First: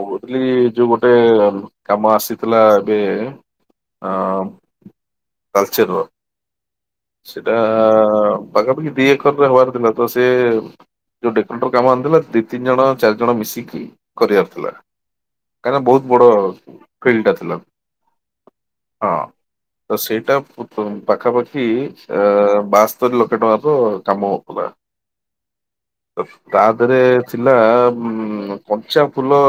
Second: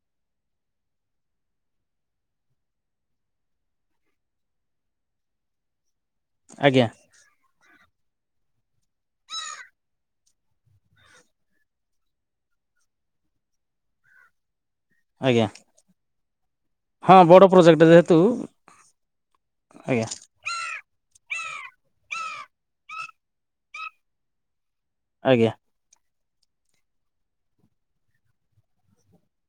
ମୁଁ କହୁଥିଲି କି ଯୋଉ ଗୋଟେ କାମ ଆସିଥିଲା ଏବେ। ଆଉ ତାଳଚେର ଆଜ୍ଞା। ସେଟା ପାଖାପାଖି ଦିଇ ଏକରରେ ହବାର ଥିଲା ତ ସେଏ ଯୋଉ ଡେକୋରଟର କାମ ଆଣିଥିଲା ଦିଇ ତିନି ଜଣ ଚାରି ଜଣ ମିଶିକି କରିବାର ଥିଲା। ଆଜ୍ଞା କାରଣ ବୋହୁତ ବଡ ହଁ ଫିଲ୍ଟ ବଡ଼ ଥିଲା ପ୍ରୋଜେକ୍ଟ ଯେହେତୁ ହଁ। ତ ଆଜ୍ଞା ସେଇଟା ପୁ ତ ପାଖାପାଖି ଏ ବାସ୍ତରୀ ଲକ୍ଷ ଟଙ୍କାର କାମ ହବାର ଆଜ୍ଞା। ଅଫ ତା ଦେହରେ ଥିଲା ଉ କଞ୍ଚା ଫୁଲ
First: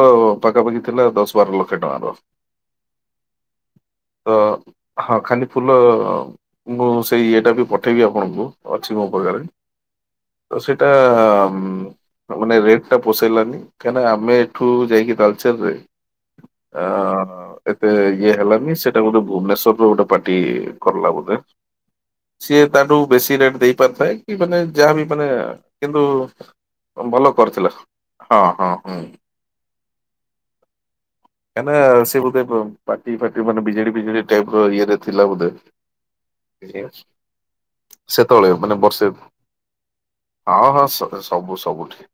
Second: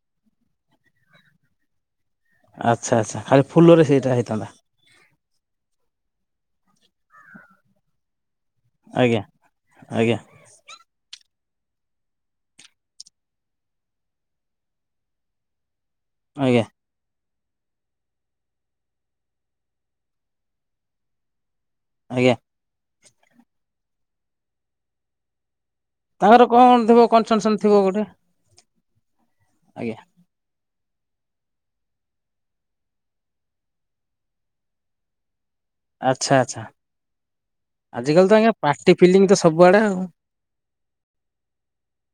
ପାଖାପାଖି ଥିଲା ଦଶ ବାର ଲକ୍ଷ ଟଙ୍କାର। ଆଛା ଆଛା ଖାଲି ଫୁଲରେ ସେଇଟା ତ ହେଇଥାନ୍ତା? ହଁ ଖାଲିି ଫୁଲ ମୁଁ ସେଇ ଇଏଟା ବି ପଠାଇବି ଆପଣଙ୍କୁ। ଅଛି ମୋ ଆଜ୍ଞା ପାଖରେ ଆଜ୍ଞା ତ ସେଇଟା ମୁଁ ମାନେ ରେଟ୍ ଟା ପୋସେଇଲାନି କାହିଁକିନା ଆମେ ଏଠୁ ଯାଇକି ତାାଲଚେର ରେ ଆଜ୍ଞା। ଅ ଏତେ ଇଏ ହେଲାନି ସେଟା ଗୋଟେ ଭୁବନେଶ୍ଵରରୁ ଗୋଟେ ପାର୍ଟି କରଲା ବୋଧେ। ଆଜ୍ଞା। ସିଏ ତାଠୁ ବେଶୀ ରେଟ ଦେଇ ପାରିଥାଏ କି ମାନେ ଯାହାବି ମାନେ କିନ୍ତୁ ତାଙ୍କର କଣ ଥିବ ଭଲ କନସନସନ୍ କରିଥିଲା ଥିବ ଗୋଟେ ହଁ ହଁ ହୁଁ। ଆଜ୍ଞା। କାହିଁନା ସେ ବୋଧେ ପାର୍ଟି ଫାର୍ଟି ମାନେ ବିଜେଡି ବିଜେଡି ଟାଇପ ର ଇଏରେ ଥିଲା ବୋଧେ। ଆଛା ଆଛା। କିଏ ଅଛି। ସେତେବେଳେ ମାନେ ପାର୍ଟି ବର୍ଷେ ଫିଲିଙ୍ଗ ତ ସବୁଆଡ଼େ ଆଉ ହଁ ହଁ ଅ ସ ସବୁ ସବୁଠି।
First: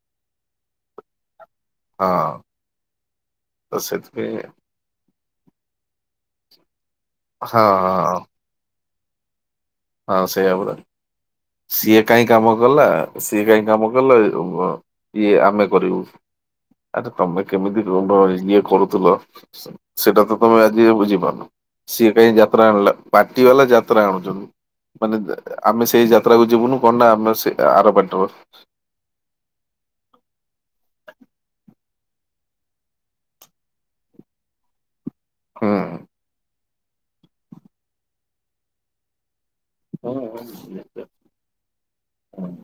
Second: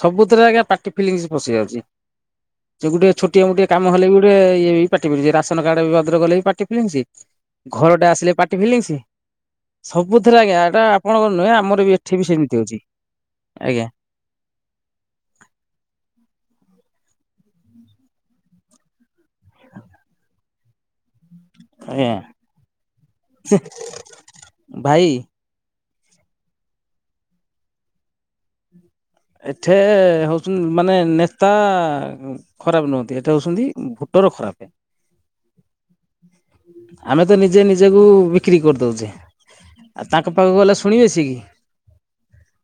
ସବୁଥିରେ ଆଜ୍ଞା ପାଟି ଫିଲିଙ୍ଗସ ପଶି ଯାଉଚି। ହଁ। ଯୋଉ ଗୋଟେ ଛୋଟିଆ ମୋଟିଆ ତ କାମ ହେଲେ ବି ଗୋଟେ ସେଥିପାଇଁ ଏ ବି ପାଟି ଫିଲି ରାସନ କାର୍ଡ ଭଦ୍ରଖଗଲେ ବି ପାଟି ଫିଲିଂସ ହଁ ଘର ଟେ ହଁ ଆସିଲେ ପାଟି ଫିଲିଙ୍ଗ୍ସ। ହଁ ସେଇଆ ପରା ଆପଣଙ୍କର ନୁହେଁ ଆମର ବି ସିଏ ଏଠି ବି କାହିଁ କାମ ସେମିତି ହଉଛି କଲା ସିଏ କାହିଁ ଆଜ୍ଞା କାମ କଲା ଇଏ ଆମେ କରିବୁ ଆରେ ତମେ କେମିତି ରୁମ୍ ଇଏ କରୁଥିଲ। ସେ ସେଇଟା ତ ତମେ ଆଜି ବୁଝିପାରୁନ। ସିଏ ଆଜ୍ଞା କାଇଁ ଯାତ୍ରା ଆଣିଲା ପାଟି ବାଲା ଯାତ୍ରା ଆଣୁଚନ୍ତି ଭାଇ ମାନେ ଅ ଆମେ ସେଇ ଯାତ୍ରା କୁ ଯିବୁନୁ କଣ ନା ଆମେ ସେ ଆର ପାଟିର। ଏଠେ ହୋଉଚନ୍ତି ମାନେ ନେତା ଖରାପ ନୁହନ୍ତି, ଏଇଟା ଉଛନ୍ତି ଭୋଟର ଖରାପ। ଆମେ ତ ନିଜେ ନିଜକୁ ବିକ୍ରି କରିଦେଉଚେ। ହଁ ହଁ ନିଶ୍ଚୟ ହଁ।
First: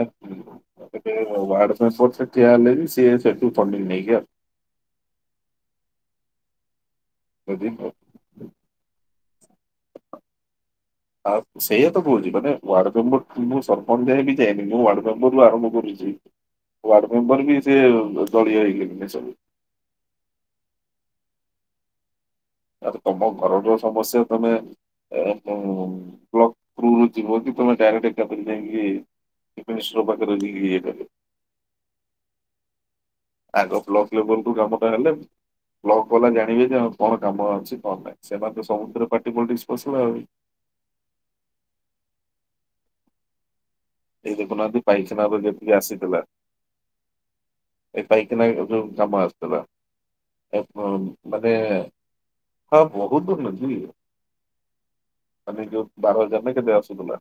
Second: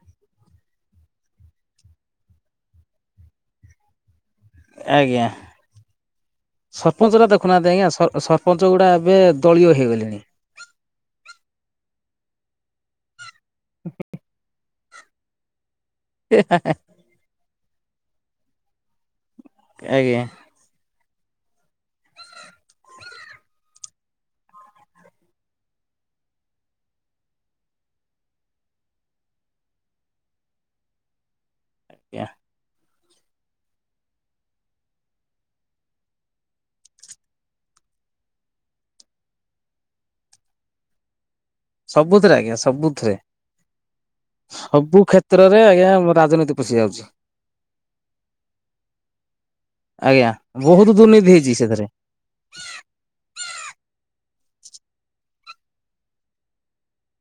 ଆତ୍ ୱାଡ ମେମ୍ୱର ସେଠି ହେଲିବି ସିଏ ସେଠୁ ପାନିରି ନେଇକି ଆସିବ। ଆଜ୍ଞା ସରପଞ୍ଚ ଟା ଦେଖୁନାହାନ୍ତି ଆସୁଛନ୍ତି। ଆଜ୍ଞା ସର୍ ସ ରପଞ୍ଚଗୁଡ଼ା ଏବେ ଦଳୀୟ ହେଇଗଲେଣି। ଆଉ ସେଇୟା ତ କୋହୁଚି ମାନେ ୱାର୍ଡ ମେମ୍ବ ମୁଁ ସରପଞ୍ଚା ଆଡେ ବି ଯାଇନି ମୁଁ ୱାର୍ଡ ସବୁ ମୁଁ ଆରମ୍ଭ କରୁଚି। [unintelligible] ୱାର୍ଡ ମେମ୍ବର ବି ସେ ଦଳୀୟ ହେଇଗଲେନି ସବୁ। ଆଜ୍ଞା। ଆ ତମ ଘରର ସମସ୍ୟା ତମେ ଆ ପ ବ୍ଲକ୍ କୁ ଯିବକି ତମେ ଡାଇରେକ୍ଟ ଏକାଥରେ ଯାଇଁକି କିନ୍ତୁ ମିଶ୍ର ପାଖରେ ବି ଇଏ କଲେ। ଆଜ୍ଞା। ଆଗ ବ୍ଲକ ଲେବଲ କୁ କାମ ଟା ହେଲେ ବ୍ଲକ୍ ବେଲା ଜାଣିବେ ଯେ ହଁ କଣ କାମ ଅଛି କଣ ନାଇଁ। ସେମାନେ ତ ସବୁଥିରେ ପାର୍ଟି ପଲିଟିକ୍ସ ପସିଲା ଆଉ। ସବୁଥେରେ ଆଜ୍ଞା, ସବୁଥେରେ। ଏଇ ଦେଖୁନାହାନ୍ତି ସବୁ ପାଇଖାନାର କ୍ଷେତ୍ରରେ ଯେତିକି ଆଜ୍ଞା ଆସିଥିଲା ରାଜନୀତି ପଷି ଯାଉଛି। ଏ ପାଇକିନା ଏ ଯୋଉ କାମ ଆସିଥିଲା ଆଜ୍ଞା ଏ ବହୁତ ବ ଦୁର୍ନୀତି ହେଇଛି ମାନେ ସେଥିରେ ହଁ ବହୁ ଦୁର୍ନୀତି ମାନେ ଯଉ ବାର ହଜାର ନାଁ କେତେ ଆସୁଥିଲା?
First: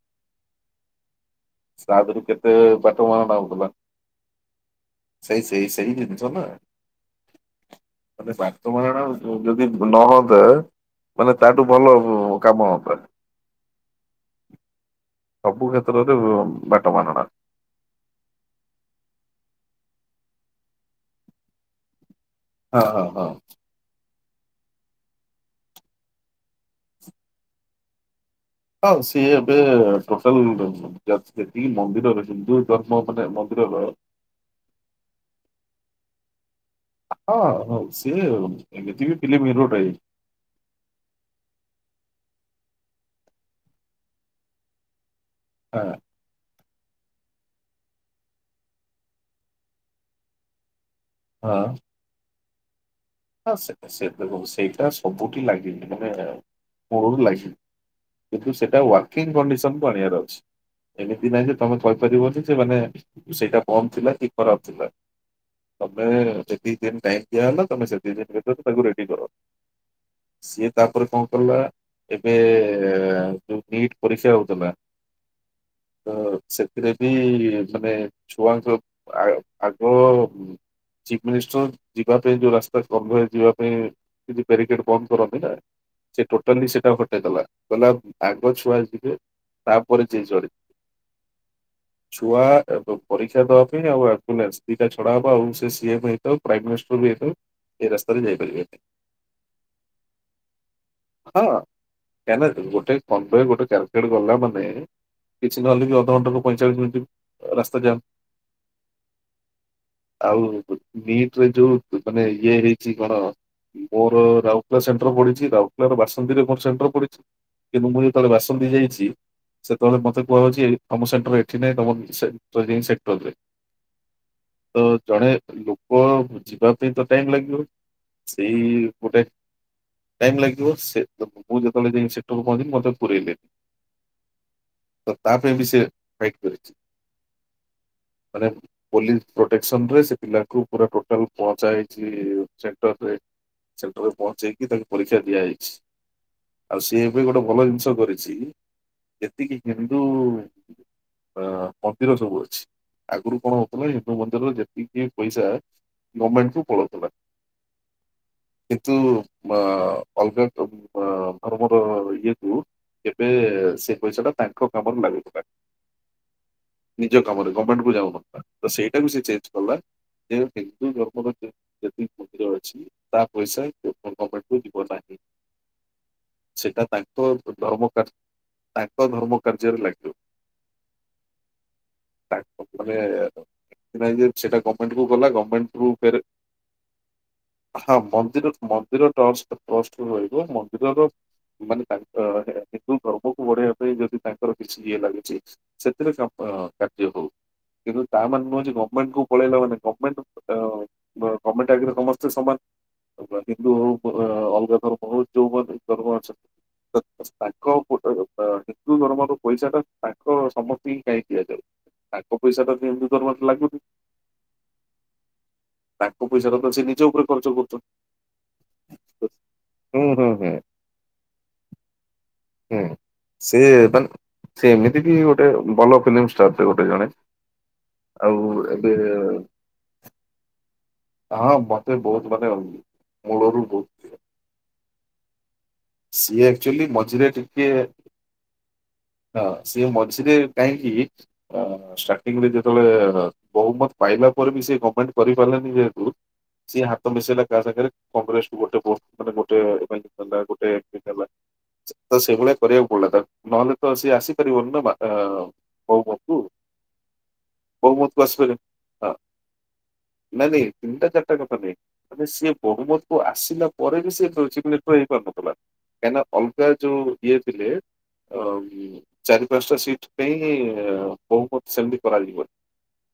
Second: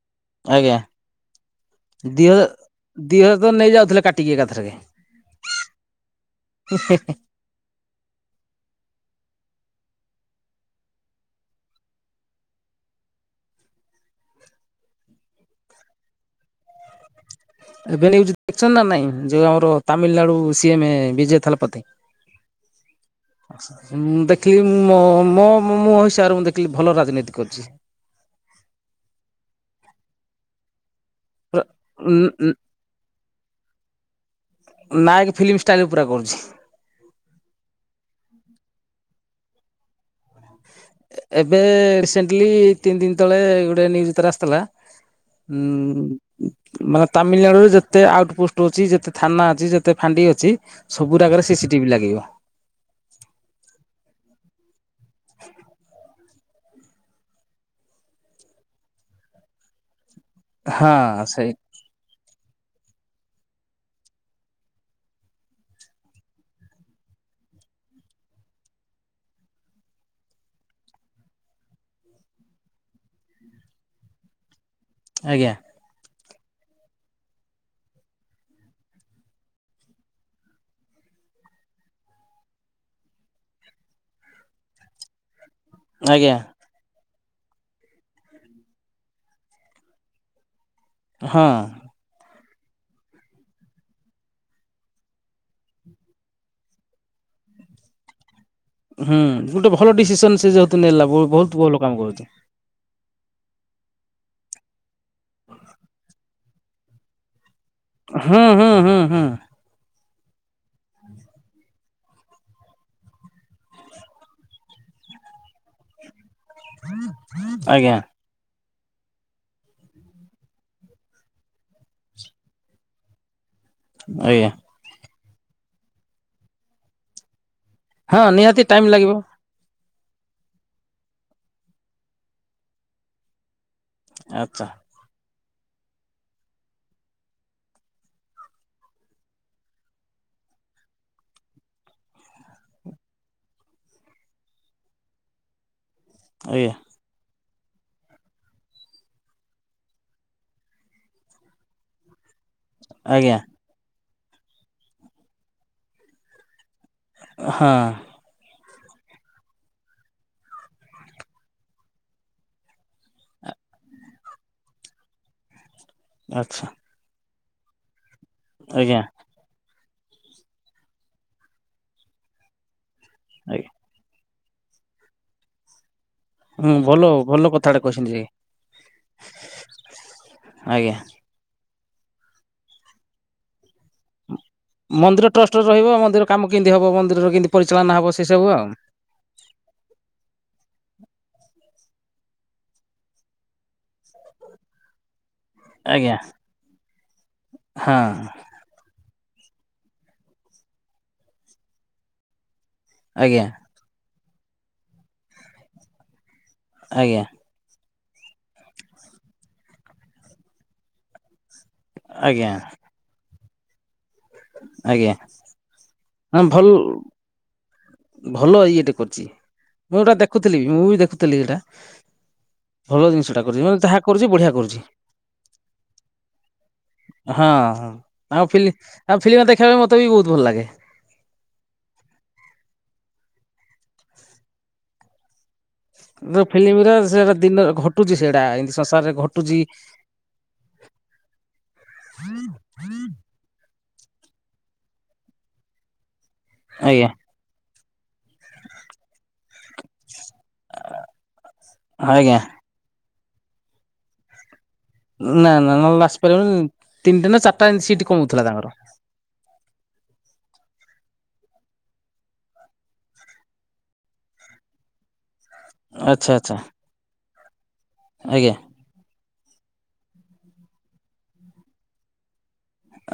ଆଜ୍ଞା ତା ଦେହରୁ ଦି ହଜା କେତେ ବାଟ ଦି ମାରଣା ହଜାର ତ ହଉଥିଲା। ନେଇଯାଉଥିଲେ କାଟିକି ଏକାଥରେକ। ସେଇ ସେଇ ସେଇ ଜିନିଷ ନାଁ। ମାନେ ବାଟ ବରଣା ଯଦି ନ ହବେ ମାନେ ତାଠୁ ଭଲ ଉ କାମ ହନ୍ତା। ସବୁ କ୍ଷେତ୍ରରେ ବ ବାଟ ମାରଣା। ଏବେ ନ୍ୟୁଜ୍ ଦେଖିଛନ୍ତି ନା ନାଇଁ ଯୋଉ ଆମର ତାମିଲନାଡୁ ସିଏମ ବିଜେ ଥାଲପତି। ଅ ହ ହ। ମୁଁ ଦେଖିଲି ମୋ ମୋ ମୋ ହିସାବରେ ମୁଁ ଦେଖିଲି ଭଲ ରାଜନୀତି କରିଛି। ହଁ, ସିଏ ଏବେ ଟୋଟାଲ ସେତିକି ମନ୍ଦିରର ହିନ୍ଦୁ ଧର୍ମ ମାନେ ମନ୍ଦିରର ନାୟକ ଫିଲ୍ମ ଷ୍ଟାଇଲ୍ ପୁରା କରୁଛି। ହଁ ହଉ ସିଏ ଏମତିବି ଫିଲିମ ହିରୋ ଟାଇ। ଏବେ ରିସେଣ୍ଟଲି ତିନି ଦିନ ତଳେ ଗୋଟେ ନ୍ୟୁଜ୍ ଥରେ ଆସିଥିଲା। ହୁ ହଁ। ଉଁ। ମାନେ ତାମିଲନାଡୁ ରେ ଯେତେ ଆଉଟ ପୋଷ୍ଟ ଅଛି, ଯେତେ ଥାନା ଅଛି, ଯେତେ ଫାଣ୍ଡି ଅଛି ସବୁୁ ରାକରେ ସିସି ଟିଭି ଲାଗିବ। ହଁ ସେ ସେ ସେଇଟା ସବୁଠି ଲାଗିନି ମାନେ [unintelligible] କିନ୍ତୁ ସେଟା ୱାକିଂ କଣ୍ଡିସନକୁ ଆଣିବାର ଅଛି। ହଁ ଏମିତି ନାହିଁ ସେଇ ଯେ ତମେ କହିପାରିବନି ଯେ, ମାନେ ସେଇଟା କମ୍ ଥିଲା କି ଖରାପ ଥିଲା। ତମେ ଯେତିକି ଦିନ ଟାଇମ ଦିଆହଲା ତମେ ସେତିକି ଦିନ ଭିତରେ ତାକୁ ରେଡି କର। ସିଏ ତାପରେ କଣ କଲା ଏବେ ଏ ଯୋଉ ନିଟ୍ ପରିକ୍ଷା ହଉଥିଲା ଆଜ୍ଞା। ତ ସେଥିରେ ବି ମାନେ ଛୁଆଙ୍କ ଆ ଆଗ ଚିଫ୍ ମିନିଷ୍ଟର ଯିବା ପାଇଁ ଯୋଉ ରାସ ତ [unintelligible] ଯିବା ପାଇଁ କିଛି ବ୍ୟାରିକେଟ ବନ୍ଦ କରନ୍ତି ନା, ସେ ଆଜ୍ଞା ଟୋଟାଲି ସେଟା ହଟ ସେ ଗଲା। କହିଲା, ଆଗ ଛୁଆ ଯିବେ ତାପରେ ଜିଏ ଯୁଆଡେ ହଁ। ଛୁଆ ପରୀକ୍ଷା ଦବା ପାଇଁ। ଆଉ ଅକୁନେସ୍ ଦିଟା ଛଡା ହବ ଆଉ ସେ ସିଏମ୍ ହେଇଥାଉ ପ୍ରାଇମ ମିନିଷ୍ଟର ବି ହେଇଥାଉ ଏ ରାସ୍ତାରେ ଯାଇପାରିବେନି। ହୁଁ ଗୁଟେ ଭଲ ଡିସିସନ ସେ ଯେହେତୁ ନେଲା ହଁ ବହୁତ ଭଲ କାମ କରୁଚୂନ୍ତି। କାହିଁକିନା ଗୋଟେ [unintelligible] ଗୋଟେ [unintelligible] ଗଲା ମାନେ କିଛି ନହଲେ କି ଅଧଘଣ୍ଟାୁ ପଇଁଚାଳିଶ ମିନିଟ୍ ରାସ୍ତା ଯାମ। ହଁ, ହଁ, ହଁ, ହଁ। ଆଉ ନିଟରେ ଯୋଉ ମାନେ ଇଏ ହେଇଛି କଣ, ମୋର ରାଉରକେଲା ସେଣ୍ଟର ପଡିଚି ତ। ଇଆଡ଼େ ବାସନ୍ତି ରେ କଣ ସେଣ୍ଟର ପଡିଛି? କିନ୍ତୁ ଆଜ୍ଞା ମୁଁ ଯେତେବେଳେ ବାସନ୍ତି ଯାଇଛି ସେତବେଳେ ମତେ କୁହାଯାଉଚି, ତମ ସେଣ୍ଟର ଏଠି ନାହିଁ। ତମ ସେ ଯାଇ ସେଟରରେ ଆଜ୍ଞା। ତ ଜଣେ ଲୋକ ବୁଝିବା ପାଇଁ ତ ଟାଇମ ଲାଗିବ। ହଁ, ନିହାତି ଟାଇମ ଲାଗିବ। ଟାଇମ୍ ଲାଗିବ, ସେ, ମୁଁ ଯେତେବେଳେ ଯାଇକି ସେଟରରୁ ପହଞ୍ଚିଲି, ମୋତେ ପୁରଇଲେନି। ଆଛା। ତ ତା ପାଇଁ ବି ସେ ଫାଇଟ୍ କରିଚି। ମାନେ ପୋଲିସ ପ୍ରୋଟେକ୍ସନ ରେ ସେ ପିଲାକୁ ପୁରା ଟୋଟାଲ ପହଞ୍ଚା ଚି, ଚେଟରରେ, ସେଣ୍ଟରରେ ପହଞ୍ଚେଇକି ତାଙ୍କୁ ପରୀକ୍ଷା ଦିଆହେଇଚି। ଆଜ୍ଞା। ଆଉ ସିଏ ଏବେ ଗୋଟେ ଭଲ ଜିନିଷ କରିଚି, ଯେତିକି ହିନ୍ଦୁ ଅ ମନ୍ଦିର ସବୁ ଅଛି। ଆଜ୍ଞା। ଆଗରୁ କଣ ହଉଥିଲା, ହିନ୍ଦୁ ମନ୍ଦିରରେ ଯେତିକି ପଇସା ଗଭର୍ଣ୍ଣମେଣ୍ଟ କୁ ପଳଉଥିଲା। ହଁ। କିନ୍ତୁ ଅ ଅଲଗା ଧର୍ମର ଇଏକୁ ଏବେ ସେ ପଇସାଟା, ତାଙ୍କ କାମରେ ଲାଗିଥିଲା। ଆଛା। ନିଜ କାମରେ ଗଭର୍ଣମେଣ୍ଟକୁ ଯାଉନଥିଲା, ତ ଆଜ୍ଞା ସେଇଟାକୁ ସେ ଚେଞ୍ଜ କଲା, ଯେ ହିନ୍ଦୁ ଧର୍ମର ଯେ- ଯେତିକି ମନ୍ଦିର ତା ପଇସା ଆଜ୍ଞା ଗଭର୍ଣମେଣ୍ଟକୁ ଯିବ ନାହିଁ। ହୁଁ ସେଟା ଭଲ ତାଙ୍କ ଭଲ କଥାଟା ଧର୍ମକାର କହିଛନ୍ତି ଯେ ତାଙ୍କ ଧର୍ମ କାର୍ଯ୍ୟରେ ଲାଗିବ, ଆଜ୍ଞା ତାଙ୍କ ମାନେ ସେଟା ହେଇକି ଗଭର୍ଣମେଣ୍ଟକୁ ଗଲା, ଗଭର୍ଣମେଣ୍ଟରୁ ଫେର୍ କିନ୍ଦ୍ ହବ? ମନ୍ଦିରର କେମତି ପରିଚାଳନା ହବ, ସେ ସବୁ ଆଉ। ମନ୍ଦିରର ଟ୍ରଷ୍ଟ, ଟ୍ରଷ୍ଟ ରହିବ, ମନ୍ଦିରର ମାନେ, ତାଙ୍କ ହିନ୍ଦୁ ଧର୍ମକୁ ବଢେଇବା ପାଇଁ ଯଦି ତାଙ୍କର କିଛି ଇଏ ଲାଗୁଚି, ସେଥିରେ ଆଜ୍ଞା କାମ ଆଁ କାର୍ଯ୍ୟ ହଉ ହଁ କିନ୍ତୁ ତା ମାନେ ନୁହେଁ ଯେ, ଗ ଗମେଣ୍ଟକୁ ପଳେଇଲା ମାନେ, ଗମେଣ୍ଟ, ଆଁ ଗମେଣ୍ଟ ଆଗରେ ସମସ୍ତେ ସମାନ। ମ ଆଜ୍ଞା ହିନ୍ଦୁ ହଉ, ଅଲଗା ଧର୍ମ ହଉ, ଯୋଉମାନେ ଧର୍ମ ଅ ଆଜ୍ଞା ତାଙ୍କ ପଟ, ହିନ୍ଦୁଧର୍ମର ପଇସାଟା ତାଙ୍କ ସମସ୍ତେ ହିଁ କାଇ ଦିଆଯାଉ? ତାଙ୍କ ଆଜ୍ଞା ପଇସାଟାତ ହିନ୍ଦୁ ଧର୍ମରେ ଲାଗୁନି। ଆଜ୍ଞା। ତାଙ୍କ ହଁ ପଇସା ଟା ତ ଭଲ, ସେ ନିଜ ଉପରେ ଖର୍ଚ୍ଚ କରୁଛନ୍ତି। ଭଲ ଇଏଟେ କରିଚି। ମୁଁ ହୁଁ ଏଟା ହୁଁ ହୁଁ ଦେଖୁଥିଲି, ମୁଁ ବି ଦେଖୁଥିଲି ଏଇଟା। ହୁଁ, ଭଲ ଜିନିଷଟା କରୁଛି ସେ ଯାହା ମାନେ କରୁଛି ବଢ଼ିଆ ସେ କରୁଛି ଏମିତି କି ଗୋଟେ ଭଲ ଫିଲ୍ମଷ୍ଟାର ଟେ ଗୋଟେ ଜଣେ ହଁ, ହଁ ଆଉ ଫିଲ୍, ଆଉ ଫିଲ୍ମ ଦେଖିବା ପାଇଁ ମତେ ବି ବହୁତ ଭଲ ଲାଗେ। ହଁ ମତେ ବହୁତ ମାନେ, ଅ ମୂଳରୁ ବହୁତ ସିଏ ଆକ୍ଚୁଆଲି ଫିଲ୍ମରେ ମଝିରେ ସେଟା ଦିନ ଟିକେ ଘଟୁଚି ସେଇଟା, ଏମତି ସଂସାରରେ ଘ ହଁ, ସିଏ ମଝିରେ କାହିଁକି? ଷ୍ଟାର୍ଟିଂ ରେ ଯେତେବେଳେ ବହୁମତ ପାଇଲା ପରେ ବି ସେ ଗଭର୍ଣମେଣ୍ଟ କରିପାରିଲାନି ଯେହେତୁ, ସିଏ ହାତ ଆଜ୍ଞା ମିଶେଇଲା କାହା ସାଙ୍ଗରେ କଂଗ୍ରେସକୁ ଗୋଟେ ଭୋଟ, ମାନେ ଗୋଟେ ପାଇଁ ଦେଲା, ଗୋଟେ ଏମିତି ଦେଲା, ତ ଆଜ୍ଞା ସେଇଭଳିଆ କରିବାକୁ ପଡିଲା ତାକୁ, ନହେଲେ ତ ସେ ଆସିପାରିବନି ନା ମା। ନା, ନା, ନହେଲେ ଆସି ପାରିବନି, ତିନିଟା ନା ଚାରିଟା ସିଟ୍ କଣ ହଉଥିଲା ତାଙ୍କର? ନାଇ ନାଇଁ, ତିନଟା ଚାରିଟା କଥା ନାଇଁ ମାନେ ସିଏ ବହୁମତକୁ ଆସିଲା ପରେ ବି ସେ [unintelligible] ହେଇପାରୁନଥିଲା। କାହିଁକିନା ଆଚ୍ଛା ଆଚ୍ଛା ଅଲଗା ଯୋଉ ଇଏ ଥିଲେ ଅ ଆଜ୍ଞା ଉଁ ଚାରି ପାଞ୍ଚଟା ସିଟ ପାଇଁ ବହୁମତ ସେମିତି କରାଯିବ।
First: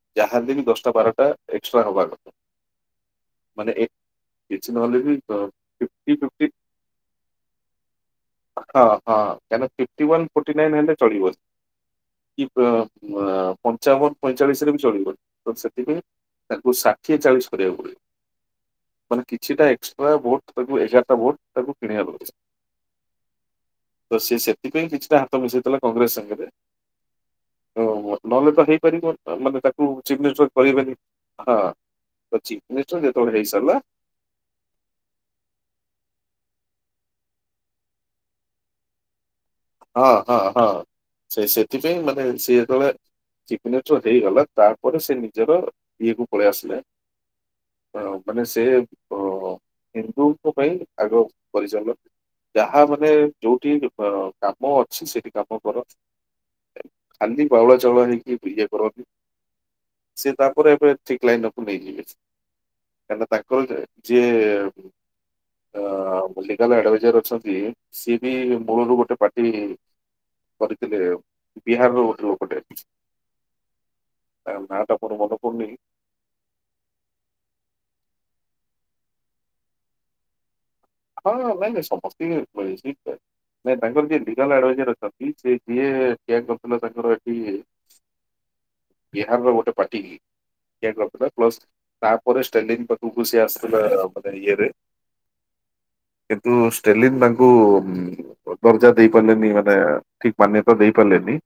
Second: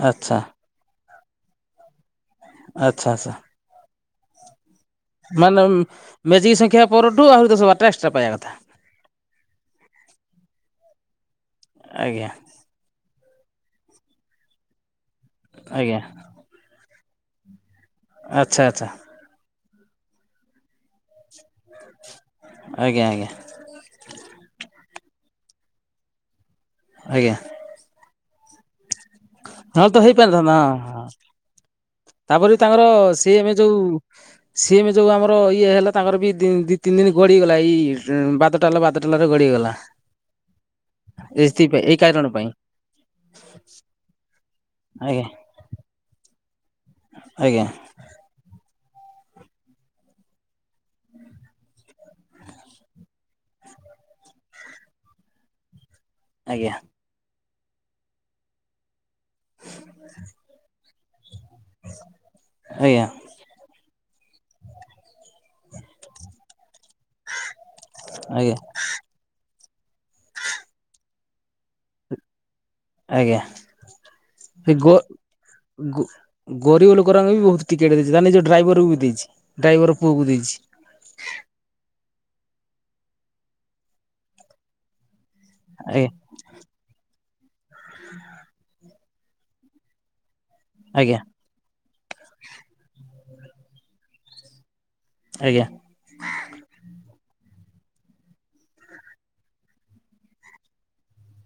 ଆଚ୍ଛା ଯାହାବି ହେଲେ ଦଶଟା ବାରଟା ଏକ୍ସଟ୍ରା ହବା କଥା। ଆଚ୍ଛା ଆଚ୍ଛା। ମାନେ ଏ କିଛି ନହେଲେ ବି ମାନେ ଫିଫ୍ଟି ଫିଫ୍ଟି ମେଜିକ ସଂଖ୍ୟା ପରଠୁ ଆହୁରି ଦଶ ବାରଟା ଏକ୍ସଟ୍ରା ପାଇବା କଥା। ହଁ ହଁ କାହିକିନା ଫିପ୍ଟିୱାନ ଫୋଟିନାଇନ ହେଲେ ଚଳିବ। ଆଜ୍ଞା। ଅ ଅ ପଞ୍ଚାବନ ପଇଁଚାଳିଶରେ ବି ଚଳିବ ବଟ ସେତିକି ଆଜ୍ଞା ରେ ତାକୁ ସା ସିଏ ଚାଳିଶ କରିବାକୁ ପଡ଼ିବ। ଆଚ୍ଛା ଆଚ୍ଛା। ମାନେ କିଛିଟା ଏକ୍ସଟ୍ରା ଭୋଟ ତାକୁ ଏଗାରଟା ଭୋଟ ତାକୁ କିଣିବାକୁ ହବ। ଆଜ୍ଞା ଆଜ୍ଞା। ତ ସେ ସେଥିପାଇଁ କିଛିଟା ହାତ ମିଶେଇଥିଲା କଂଗ୍ରେସ ସାଙ୍ଗରେ ଆଜ୍ଞା। ଓ ନହେଲେ ତ ହେଇପାରିବନି। ମାନେ ତାକୁ ନହେଲେ ତ ଚିଫ ମିନିଷ୍ଟର ହେଇପାରିଥାନ୍ତା ହଁ କରିବେନି। ହଁ ହଁ ଚିଫ ମିନିଷ୍ଟର ଯେତେବେଳେ ହେଇସାରିଲ ଉ ସିଏମେ ଯୋଉ ଆମର ଇଏ ହେଲା ତାଙ୍କର ବି ଦି ତିନି ଦିନ ଗଡିଗଲା ଇ ବାଦଲ ଟାଲ ବାଦଟାଲରେ ଗଡିଗଲା। ହଁ ହଁ ହଁ ସେ ଏଇଥିପାଇଁ ଏଇ ସେଥିପାଇଁ କାରଣ ମାନେ ପାଇଁ ସି ଯେତେବେଳେ ଚିଫ ମିନିଷ୍ଟର ହେଇଗଲା ତା ପରେ ସେ ଆଜ୍ଞା ନିଜର ଇଏ କୁ ପଳେଇ ଆସିଲେ। ଆଜ୍ଞା। ଅ ମାନେ ସେ ଅ ହିନ୍ଦୁଙ୍କ ପାଇଁ ଆଗ ପରିଚାଲ ଯାହା ମାନେ ଯୋଉଠି ବି କା ମୁଁ ଅଛି ସେଇଠି କାମ କର। ଆଜ୍ଞା। ଖାଲି ବାଉଳ ଚାଉଳ ହେଇକି ବି ଇଏ କରନ୍ତି। ସିଏ ତାପରେ ଏବେ ଠିକ୍ ଲାଇ ନ ନେଇ ଯିବେ। ଆଜ୍ଞା ଆଜ୍ଞା କାରଣ ତାଙ୍କର ଯା ଯିଏ ଆଁ ମଲିକାଲ ଆଡଭାଇଜର ଅଛନ୍ତି ସିଏ ବି ମୂଳରୁ ଗୋଟେ ପାର୍ଟି କରିଥିଲେ, ବିହାରର ଗୋଟେ ଲୋକଟେ। ଆଜ୍ଞା ତା ସେ ନାଁ ଟା ଗ ମୋର ମନେ ପଡୁନି ଗୋ ଗରିବ ଲୋକରାଙ୍କ ବି ବହୁତ ଟିକେଟ ଦେଇଚି ମାନେ ଯଉ ଡ୍ରାଇଭରକୁ ବି ଦେଇଚି ଡ୍ରାଇଭରର ପୁଅକୁ ଦେଇଚି। ହଁ ନାଇଁ ନାଇଁ ସମସ୍ତେ [inaudible] ନାଇଁ ତାଙ୍କର ଯିଏ ଲିଗାଲ ଆଡଭାଇଜର ଅଛନ୍ତି ସେ ସିଏ ଚେକ୍ କରୁଥିଲା ତାଙ୍କର ଏଠି ହ [unintelligible] ବିହାରର ଗୋଟେ ପାଟିି କି କିଏ ଆଜ୍ଞା କରୁଥିଲ। ପ୍ଲସ୍ ତାପରେ ଷ୍ଟେଣ୍ଡିଙ୍ଗ ପାଖକୁ ସେ ଆସୂଥିଲା ମାନେ ଇଏରେ ଆଜ୍ଞା। କିନ୍ତୁ ଷ୍ଟେରଲିନ ତାଙ୍କୁ ଦର୍ଜା ଦେଇ ପାରିଲେନି ମାନେ ଠିକ ମାନ୍ୟତା ଦେଇ ପାରିଲିନି।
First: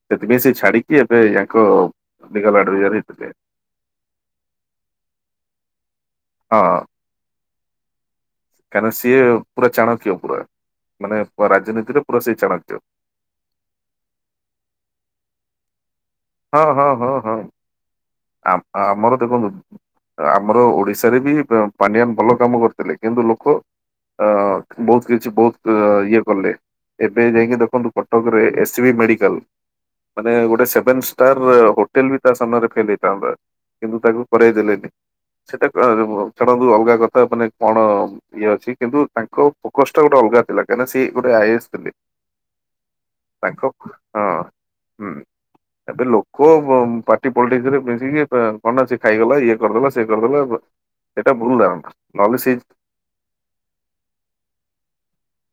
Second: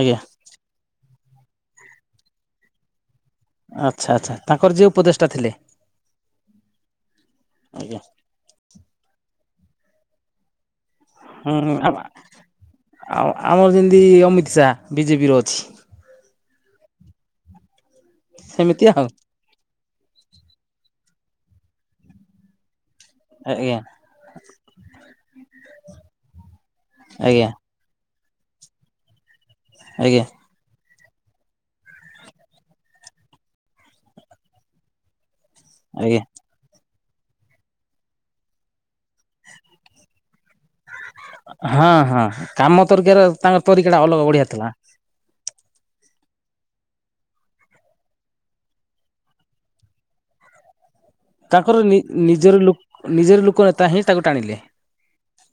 ଆଜ୍ଞା ସେଥିପାଇଁ ସେ ଛାଡିକି ଏବେ ୟାଙ୍କ ଲିଗାଲ୍ ଆଡଭାଇଜର ହେଇଥିଲେ। ଆଚ୍ଛା ଆଚଛା ତାଙ୍କର ଯେଉଁ ଉପଦେଷ୍ଟା ଥିଲେ। ହଁ। ଆଜ୍ଞା। କାରଣ ସିଏ ପୁରା ଚାଣକ୍ୟ ପୁରା ମାନେ ହୁଁ ରାଜନୀତିରେ ପୁରା ସେ ଚାଣକ୍ୟ। ଆଉ ଆମର ଯେମିତି ଅମିତ ଶାହା ବିଜେପିର ଅଛି। ହଁ ହଁ ହଁ ହଁ। ଆ ସେମିତି ଆଉ ଆମର ଦେଖନ୍ତୁ ଆମର ଓଡିଶାରେ ବି ପାଣ୍ଡିଆନ୍ ଭଲ କାମ କରୁ ଥିଲେ କିନ୍ତୁ ଲୋକ। ଆଜ୍ଞା ଅ ବହୁତ କିଛି ବହୁତ ଇଏ କଲେ ଏବେ ଆଜ୍ଞା ଯାଇକି ଦେଖନ୍ତୁ। କଟକରେ ଏ ସି ବି ମେଡିକାଲ ଆଜ୍ଞା ମାନେ ଗୋଟେ ସେଭନ୍ସ ତାର ହୋଟେଲ ବି ତା ସାମ୍ନାରେ ଫେଲ ହେଇଥାନ୍ତା କିନ୍ତୁ ତାକୁ କରେଇ ଦେଲେନି। ସେଟା ଆଜ୍ଞା ଛାଡନ୍ତୁ ଅଲଗା କଥା ମାନେ କଣ ଇଏ ଅଛି କିନ୍ତୁ ତାଙ୍କ ଫୋକସ ଟା ଗୋଟେ ଅଲଗା ଥିଲା। କାହିଁକିନା ସି ଗୋଟେ ଆଇ ହଁ ଆସିଥିଲେ ହଁ କାମ ତରିକାର ତାଙ୍କ ତରିକା ହଁ। ଟା ଅଲଗା ବଢିଆ ଥିଲା ହୁଁ ଏବେ ଲୋକ ପାର୍ଟି ପଲିଟିସ୍‌ରେ। ମିିକି ଖଣ୍ଡ ସେ ଖାଇଗଲା ଇଏ କରିଦେଲା ସେ କରିଦେଲା। ସେଇଟା ଭୁଲ ତାଙ୍କର ଧାରଣା ନହେଲେ ସେ ନିଜର ଲ ନିଜର ଲୋକ ନେତା ହିଁ ତାକୁ ଟାଣିଲେ।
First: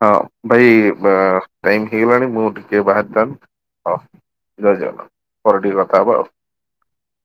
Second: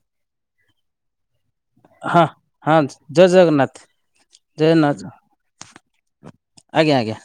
ହଁ ଭାଇ ଟାଇମ୍ ହଁ ହେଇଗଲାଣି ମୁଁ ହଁ ଟିକେ ଜୟ ଜଗନ୍ନାଥ ବାହାରିଥାନ୍ତି ହଉ ଜୟ ଜଗନ୍ନାଥ ପରେ ଟିକେ କଥା ହବା ଆଉ। ଆଜ୍ଞା ଆଜ୍ଞା।